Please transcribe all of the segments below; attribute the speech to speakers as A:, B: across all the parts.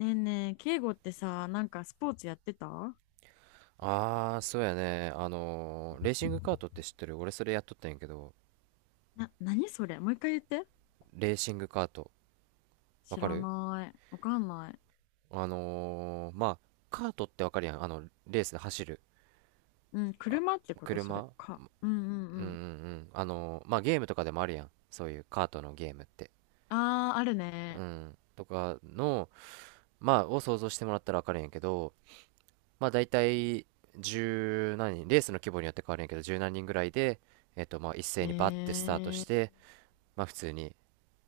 A: ねえねえ、敬語ってさ、なんかスポーツやってたな。
B: ああ、そうやね。レーシングカートって知ってる？俺それやっとったんやけど、
A: 何それ？もう一回言って。
B: レーシングカート、わ
A: 知
B: か
A: ら
B: る？
A: ない。わかんない。
B: あのーまあ、カートってわかるやん。レースで走る
A: うん、車ってことそれ
B: 車。
A: か。うんうん
B: う
A: う
B: んうんう
A: ん。
B: ん。まあ、ゲームとかでもあるやん。そういうカートのゲームって。
A: ああ、ある
B: う
A: ね。
B: ん。とかの、まあ、を想像してもらったらわかるんやけど、まあ、大体、十何人、レースの規模によって変わるんやけど、十何人ぐらいで、まあ、一
A: え
B: 斉にバッてスタートし
A: ー、
B: て、まあ、普通に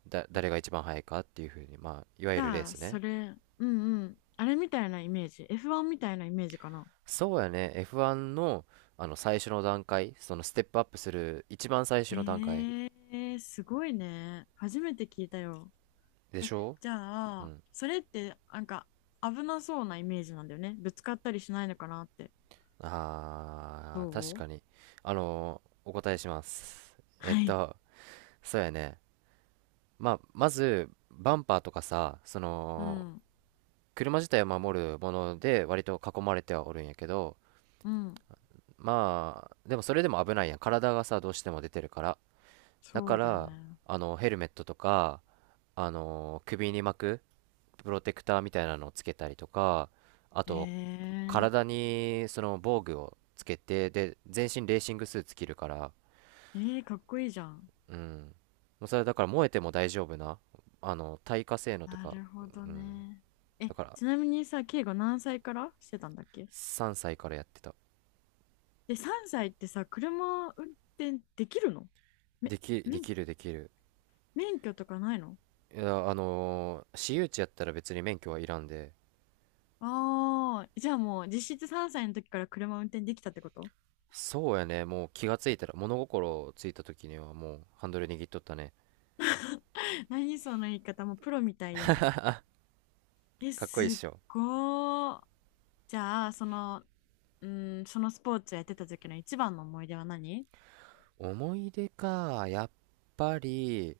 B: 誰が一番速いかっていうふうに、まあ、いわ
A: じ
B: ゆるレー
A: ゃあ、
B: ス
A: そ
B: ね。
A: れ、うんうん。あれみたいなイメージ。F1 みたいなイメージかな。
B: そうやね、F1 の、あの、最初の段階、そのステップアップする一番最初の段階
A: へえ、すごいね。初めて聞いたよ。
B: で
A: え、
B: しょ。
A: じゃ
B: う
A: あ、
B: ん。
A: それってなんか危なそうなイメージなんだよね。ぶつかったりしないのかなって。
B: あー、確
A: どう？
B: かに。お答えします。
A: はい。
B: そうやね。まあ、まず、バンパーとかさ、そ
A: う
B: の、
A: ん。
B: 車自体を守るもので割と囲まれてはおるんやけど、
A: うん。
B: まあ、でもそれでも危ないやん。体がさ、どうしても出てるから。だ
A: そ
B: か
A: うだよ
B: ら、
A: ね。
B: あの、ヘルメットとか、首に巻くプロテクターみたいなのをつけたりとか、あと
A: え
B: 体にその防具をつけて、で全身レーシングスーツ着るから。
A: ー、えー、かっこいいじゃん。
B: うん、もうそれだから燃えても大丈夫な、あの耐火性能と
A: な
B: か。
A: るほど
B: うん。
A: ね。え、
B: だから
A: ちなみにさ、ケイが何歳からしてたんだっけ？
B: 3歳からやってた。
A: で、3歳ってさ、車運転できるの？め、
B: でき、で
A: 免
B: きるできる
A: 免許とかないの？
B: いや、私有地やったら別に免許はいらんで。
A: ああー、じゃあもう実質3歳の時から車運転できたってこと？
B: そうやね、もう気がついたら、物心ついた時にはもうハンドル握っとったね。
A: 何その言い方もうプロみたいやん。え、
B: かっこいいっ
A: すっ
B: しょ？
A: ごー。じゃあ、その、うん、そのスポーツやってた時の一番の思い出は何？
B: 思い出か、やっぱり、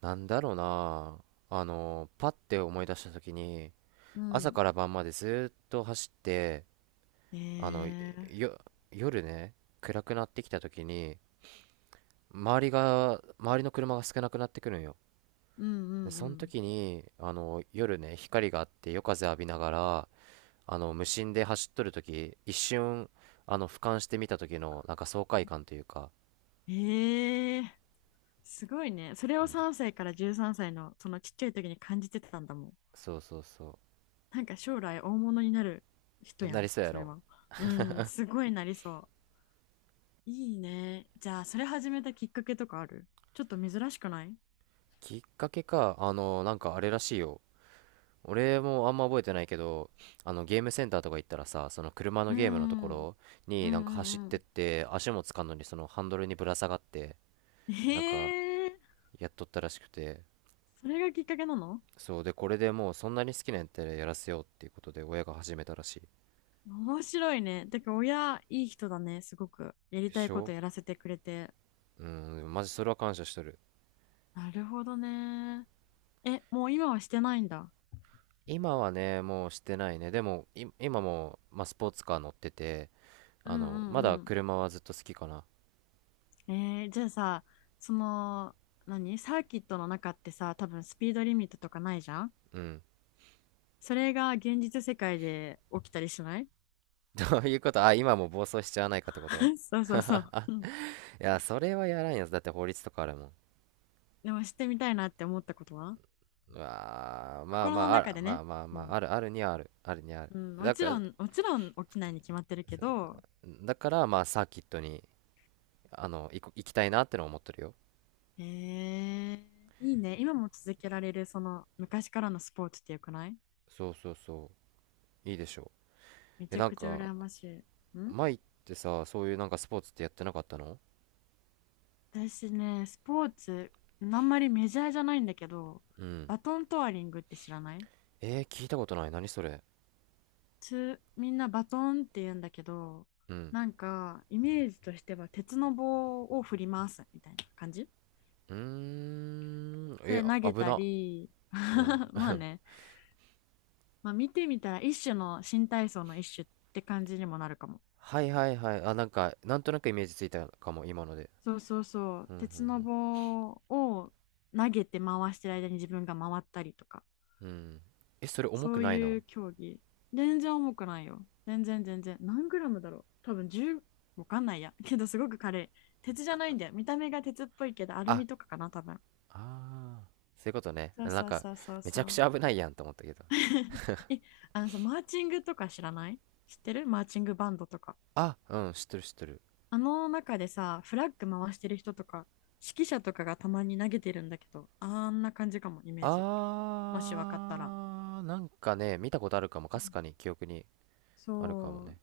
B: なんだろうな。あの、パッて思い出した時に、
A: う
B: 朝
A: ん。
B: から晩までずっと走って、
A: え
B: あの、
A: え、
B: よ、夜ね、暗くなってきた時に、周りの車が少なくなってくるんよ。
A: うんう
B: で、その
A: ん
B: 時に、あの、夜ね、光があって夜風浴びながら、あの、無心で走っとる時、一瞬、あの、俯瞰してみた時の、なんか爽快感というか、
A: うん。ええ、すごいね。それを3歳から13歳のそのちっちゃい時に感じてたんだもん。
B: そうそうそう。
A: なんか将来大物になる人
B: え
A: や
B: なり
A: ん、
B: そうや
A: それ
B: ろ。
A: は。うん、すごいなりそう。いいね。じゃあ、それ始めたきっかけとかある？ちょっと珍しくない？
B: きっかけか、あの、なんかあれらしいよ。俺もあんま覚えてないけど、あの、ゲームセンターとか行ったらさ、その車の
A: う
B: ゲームのとこ
A: んうん
B: ろ
A: う
B: になんか走っ
A: ん
B: てっ
A: う
B: て、足もつかんのにそのハンドルにぶら下がって、
A: ん。
B: なんか
A: へえー、
B: やっとったらしくて、
A: それがきっかけなの？
B: そう。で、これでもうそんなに好きなんやったらやらせようっていうことで親が始めたらしい。
A: 面白いね。てか、親、いい人だね、すごく。やり
B: で
A: た
B: し
A: いこ
B: ょ。
A: とやらせてくれて。
B: うん、でもマジそれは感謝しとる。
A: なるほどね。え、もう今はしてないんだ。
B: 今はね、もうしてないね。でも、い今も、まあ、スポーツカー乗ってて、
A: う
B: あ
A: ん
B: の、
A: う
B: まだ
A: んう
B: 車はずっと好きかな。
A: ん。じゃあさ、その、何サーキットの中ってさ、多分スピードリミットとかないじゃん。
B: うん。
A: それが現実世界で起きたりしない？
B: そういうこと、あ、今も暴走しちゃわないかってこと？
A: そう そう
B: い
A: そう。うん。
B: や、それはやらんやつ。だって法律とかあるもん。
A: でもしてみたいなって思ったことは？
B: うわー、まあ
A: 心
B: ま
A: の
B: あ、あ
A: 中
B: ら、
A: で
B: ま
A: ね。
B: あまあ
A: う
B: まあ、
A: ん。
B: ある、あるにはある、あるにはある。
A: うん、も
B: だ
A: ち
B: か
A: ろ
B: ら、
A: ん、もちろん起きないに決まってるけ
B: そ
A: ど、
B: う。だから、まあ、サーキットに、あの、行きたいなってのは思ってるよ。
A: えいいね。今も続けられる、その昔からのスポーツってよくない？
B: そうそうそう。いいでしょ。
A: め
B: う。え、
A: ちゃ
B: なん
A: くちゃ
B: か、
A: 羨ましい。ん。
B: 前ってさ、そういうなんかスポーツってやってなかったの？
A: 私ね、スポーツ、あんまりメジャーじゃないんだけど、
B: うん。
A: バトントワリングって知らない？
B: えー、聞いたことない。何それ。
A: みんなバトンって言うんだけど、
B: うん。
A: なんか、イメージとしては鉄の棒を振りますみたいな感じ。
B: うーん。
A: そ
B: え、
A: れ投
B: あ
A: げ
B: 危
A: た
B: な。
A: り
B: うん。
A: まあね、まあ、見てみたら一種の新体操の一種って感じにもなるかも。
B: はいはいはい。あ、なんか、なんとなくイメージついたかも、今ので。
A: そうそうそう、
B: うんうん
A: 鉄の棒を投げて回してる間に自分が回ったりとか。
B: うん。うん、えそれ重
A: そ
B: く
A: う
B: ない
A: い
B: の？
A: う競技。全然重くないよ。全然全然。何グラムだろう多分10、わかんないや。けどすごく軽い。鉄じゃないんだよ。見た目が鉄っぽいけど、アル
B: あ
A: ミとかかな、多分。
B: あ、あーそういうことね、
A: そう
B: なん
A: そう
B: か
A: そうそう
B: めち
A: そ
B: ゃくち
A: う。
B: ゃ危ないやんと思ったけど。
A: え、あのさ、マーチングとか知らない？知ってる？マーチングバンドとか。
B: あ、うん、知ってる知ってる。
A: あの中でさ、フラッグ回してる人とか、指揮者とかがたまに投げてるんだけど、あんな感じかも、イメージ。もしわかったら。
B: あー、なんかね、見たことあるかも、かすかに記憶にあるかも
A: そ
B: ね。
A: う。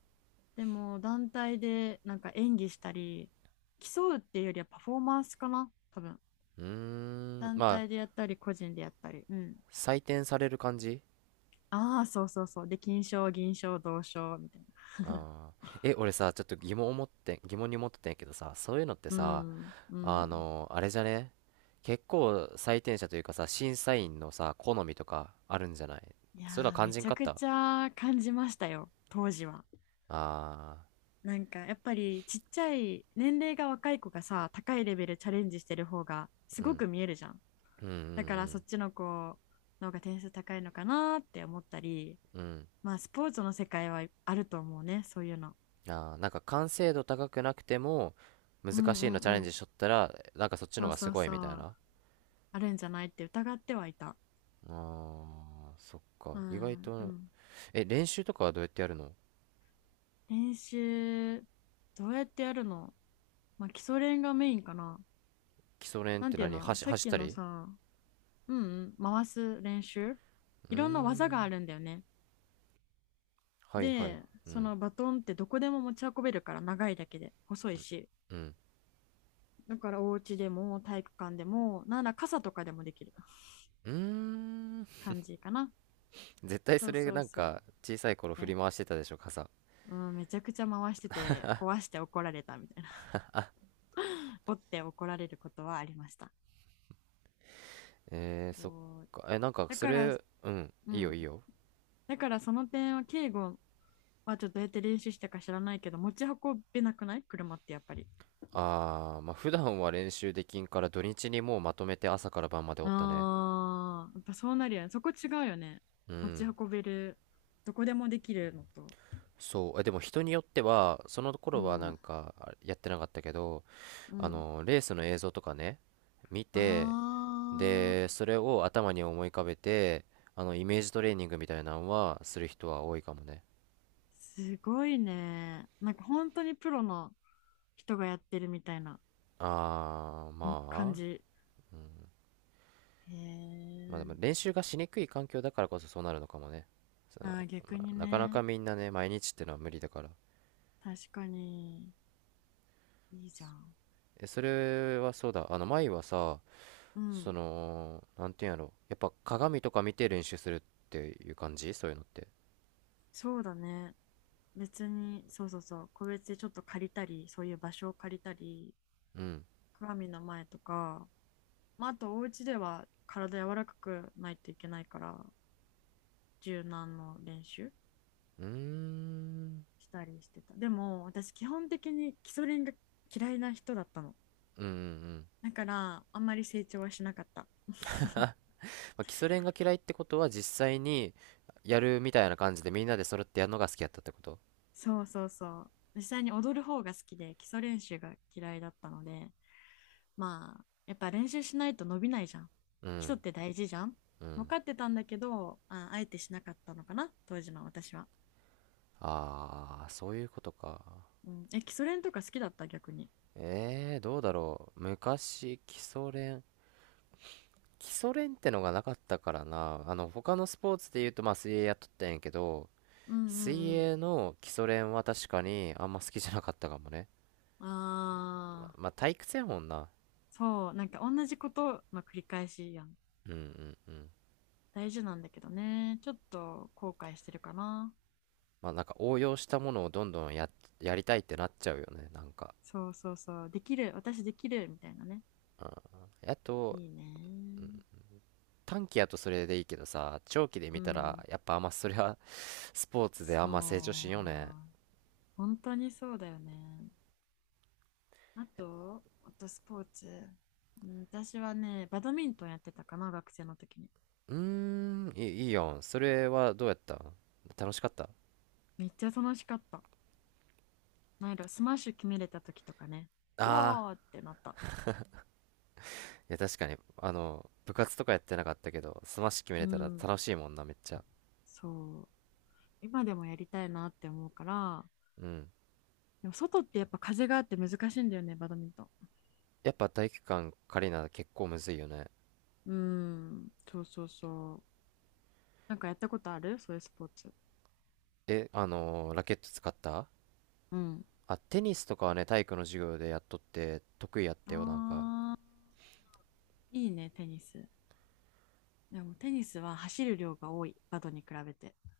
A: でも団体でなんか演技したり競うっていうよりはパフォーマンスかな多分。
B: うーん、
A: 団
B: まあ
A: 体でやったり個人でやったり。うん。
B: 採点される感じ？
A: ああ、そうそうそう、で金賞銀賞銅賞みたいな。
B: あー、え俺さ、ちょっと疑問を持って疑問に思ってたんやけどさ、そういうのって
A: う
B: さ、
A: んう
B: あ
A: ん。
B: の、あれじゃね？結構採点者というかさ、審査員のさ、好みとかあるんじゃない？
A: いや
B: それは
A: ー、
B: 肝
A: め
B: 心
A: ちゃ
B: かっ
A: く
B: た。
A: ちゃ感じましたよ当時は。
B: あ
A: なんかやっぱりちっちゃい年齢が若い子がさ高いレベルチャレンジしてる方がすごく見えるじゃん。
B: あー、う
A: だからそっ
B: ん
A: ちの子の方が点数高いのかなって思ったり、
B: うんうん。うん。
A: まあスポーツの世界はあると思うね、そういうの。
B: ああ、なんか完成度高くなくても、
A: う
B: 難
A: んう
B: しいの
A: ん
B: チ
A: う
B: ャレン
A: ん。
B: ジしとったら、なんかそっち
A: そ
B: の方
A: う
B: がす
A: そう
B: ごい
A: そ
B: みたい
A: う。
B: な。
A: あるんじゃないって疑ってはいた。
B: ああ、そっか。
A: う
B: 意外
A: ん、で
B: と、
A: も
B: え、練習とかはどうやってやるの？
A: 練習どうやってやるの？まあ基礎練がメインかな。
B: 基礎練っ
A: な
B: て
A: んていう
B: 何？
A: のさっ
B: 走っ
A: き
B: た
A: の
B: り？
A: さ、うんうん、回す練習。
B: うー
A: いろんな技があ
B: ん。
A: るんだよね。
B: はいはい。
A: で、
B: う
A: そ
B: ん。
A: のバトンってどこでも持ち運べるから長いだけで細いし。
B: うん。
A: だからお家でも体育館でも、なんなら傘とかでもできる
B: うーん。
A: 感じかな。
B: 絶対
A: そ
B: そ
A: う
B: れ
A: そう
B: なん
A: そ
B: か
A: う。
B: 小さい頃振
A: ね。
B: り回してたでしょ、傘。
A: うん、めちゃくちゃ回してて、壊して怒られたみたいな 折って怒られることはありました。
B: えー、そっ
A: そう。
B: か。え、なんか
A: だ
B: そ
A: から、
B: れ、うん、
A: う
B: いいよ
A: ん。
B: いいよ。
A: だからその点は、敬語はちょっとどうやって練習したか知らないけど、持ち運べなくない車ってやっぱり。
B: あー、まあ普段は練習できんから、土日にもうまとめて朝から晩までおったね。
A: ああ、やっぱそうなるよね。そこ違うよね。
B: う
A: 持ち
B: ん。
A: 運べる、どこでもできるのと。
B: そう、えでも人によってはその
A: う
B: 頃はなん
A: ん。
B: か、あやってなかったけど、
A: う
B: あ
A: ん。
B: のレースの映像とかね、見て、
A: あ
B: で
A: あ。
B: それを頭に思い浮かべて、あのイメージトレーニングみたいなのはする人は多いかもね。
A: すごいね。なんか本当にプロの人がやってるみたいな
B: あー、
A: 感
B: まあ、
A: じ。へ
B: まあでも
A: え。
B: 練習がしにくい環境だからこそそうなるのかもね。そ
A: あ
B: の、
A: あ、逆に
B: なかなか
A: ね。
B: みんなね、毎日ってのは無理だから。
A: 確かに。いいじゃん。
B: え、それはそうだ。あの、前はさ、
A: う
B: そ
A: ん。
B: の、なんていうんやろ。やっぱ鏡とか見て練習するっていう感じ、そういうのって。
A: そうだね。別に、そうそうそう。個別でちょっと借りたり、そういう場所を借りたり、
B: うん。
A: 鏡の前とか、まあ、あとお家では体柔らかくないといけないから、柔軟の練習
B: うーん。
A: したりしてた。でも、私基本的に基礎練が嫌いな人だったの。
B: うんうんうん。
A: だからあんまり成長はしなかった。
B: まあ、基礎練が嫌いってことは実際にやるみたいな感じで、みんなで揃ってやるのが好きやったってこと？
A: そうそうそう。実際に踊る方が好きで基礎練習が嫌いだったので、まあやっぱ練習しないと伸びないじゃん。
B: う
A: 基礎っ
B: ん。
A: て大事じゃん。
B: う
A: 分
B: ん。
A: かってたんだけど、あ、あえてしなかったのかな、当時の私は。
B: ああ、そういうことか。
A: うん、え、基礎練とか好きだった？逆に。
B: ええー、どうだろう。昔、基礎練。基礎練ってのがなかったからな。あの、他のスポーツで言うと、まあ、水泳やっとったんやけど、
A: うんう
B: 水
A: んう
B: 泳の基礎練は確かにあんま好きじゃなかったかもね。
A: ん。ああ、
B: まあ、退屈やもんな。
A: そう、なんか同じことの繰り返しやん。
B: うんうんうん。
A: 大事なんだけどね、ちょっと後悔してるかな。
B: まあ、なんか応用したものをどんどんや、やりたいってなっちゃうよね、なんか。
A: そうそうそう、できる、私できるみたいなね。
B: うん。あと、
A: いいね。
B: 短期やとそれでいいけどさ、長期で
A: う
B: 見たら、
A: ん。
B: やっぱあんまそれは スポーツであんま成長しん
A: そ
B: よね。
A: う。本当にそうだよね。あとスポーツ。うん私はね、バドミントンやってたかな、学生の時に。
B: うーん、いい、いいやん。それはどうやったん？楽しかった？
A: めっちゃ楽しかった。なんやろう、スマッシュ決めれた時とかね。う
B: ああ。
A: わーってなった。
B: いや、確かに、あの、部活とかやってなかったけど、スマッシュ決め
A: う
B: れたら
A: ん。
B: 楽しいもんな、めっちゃ。
A: そう。今でもやりたいなって思うから。
B: うん。
A: でも外ってやっぱ風があって難しいんだよね、バドミントン。
B: やっぱ体育館借りな結構むずいよね。
A: うん。そうそうそう。なんかやったことあるそういうスポーツ？
B: え、ラケット使った？
A: うん。
B: あ、テニスとかはね、体育の授業でやっとって、得意やったよ、なんか。
A: あーいいね、テニス。でもテニスは走る量が多い、バドに比べて。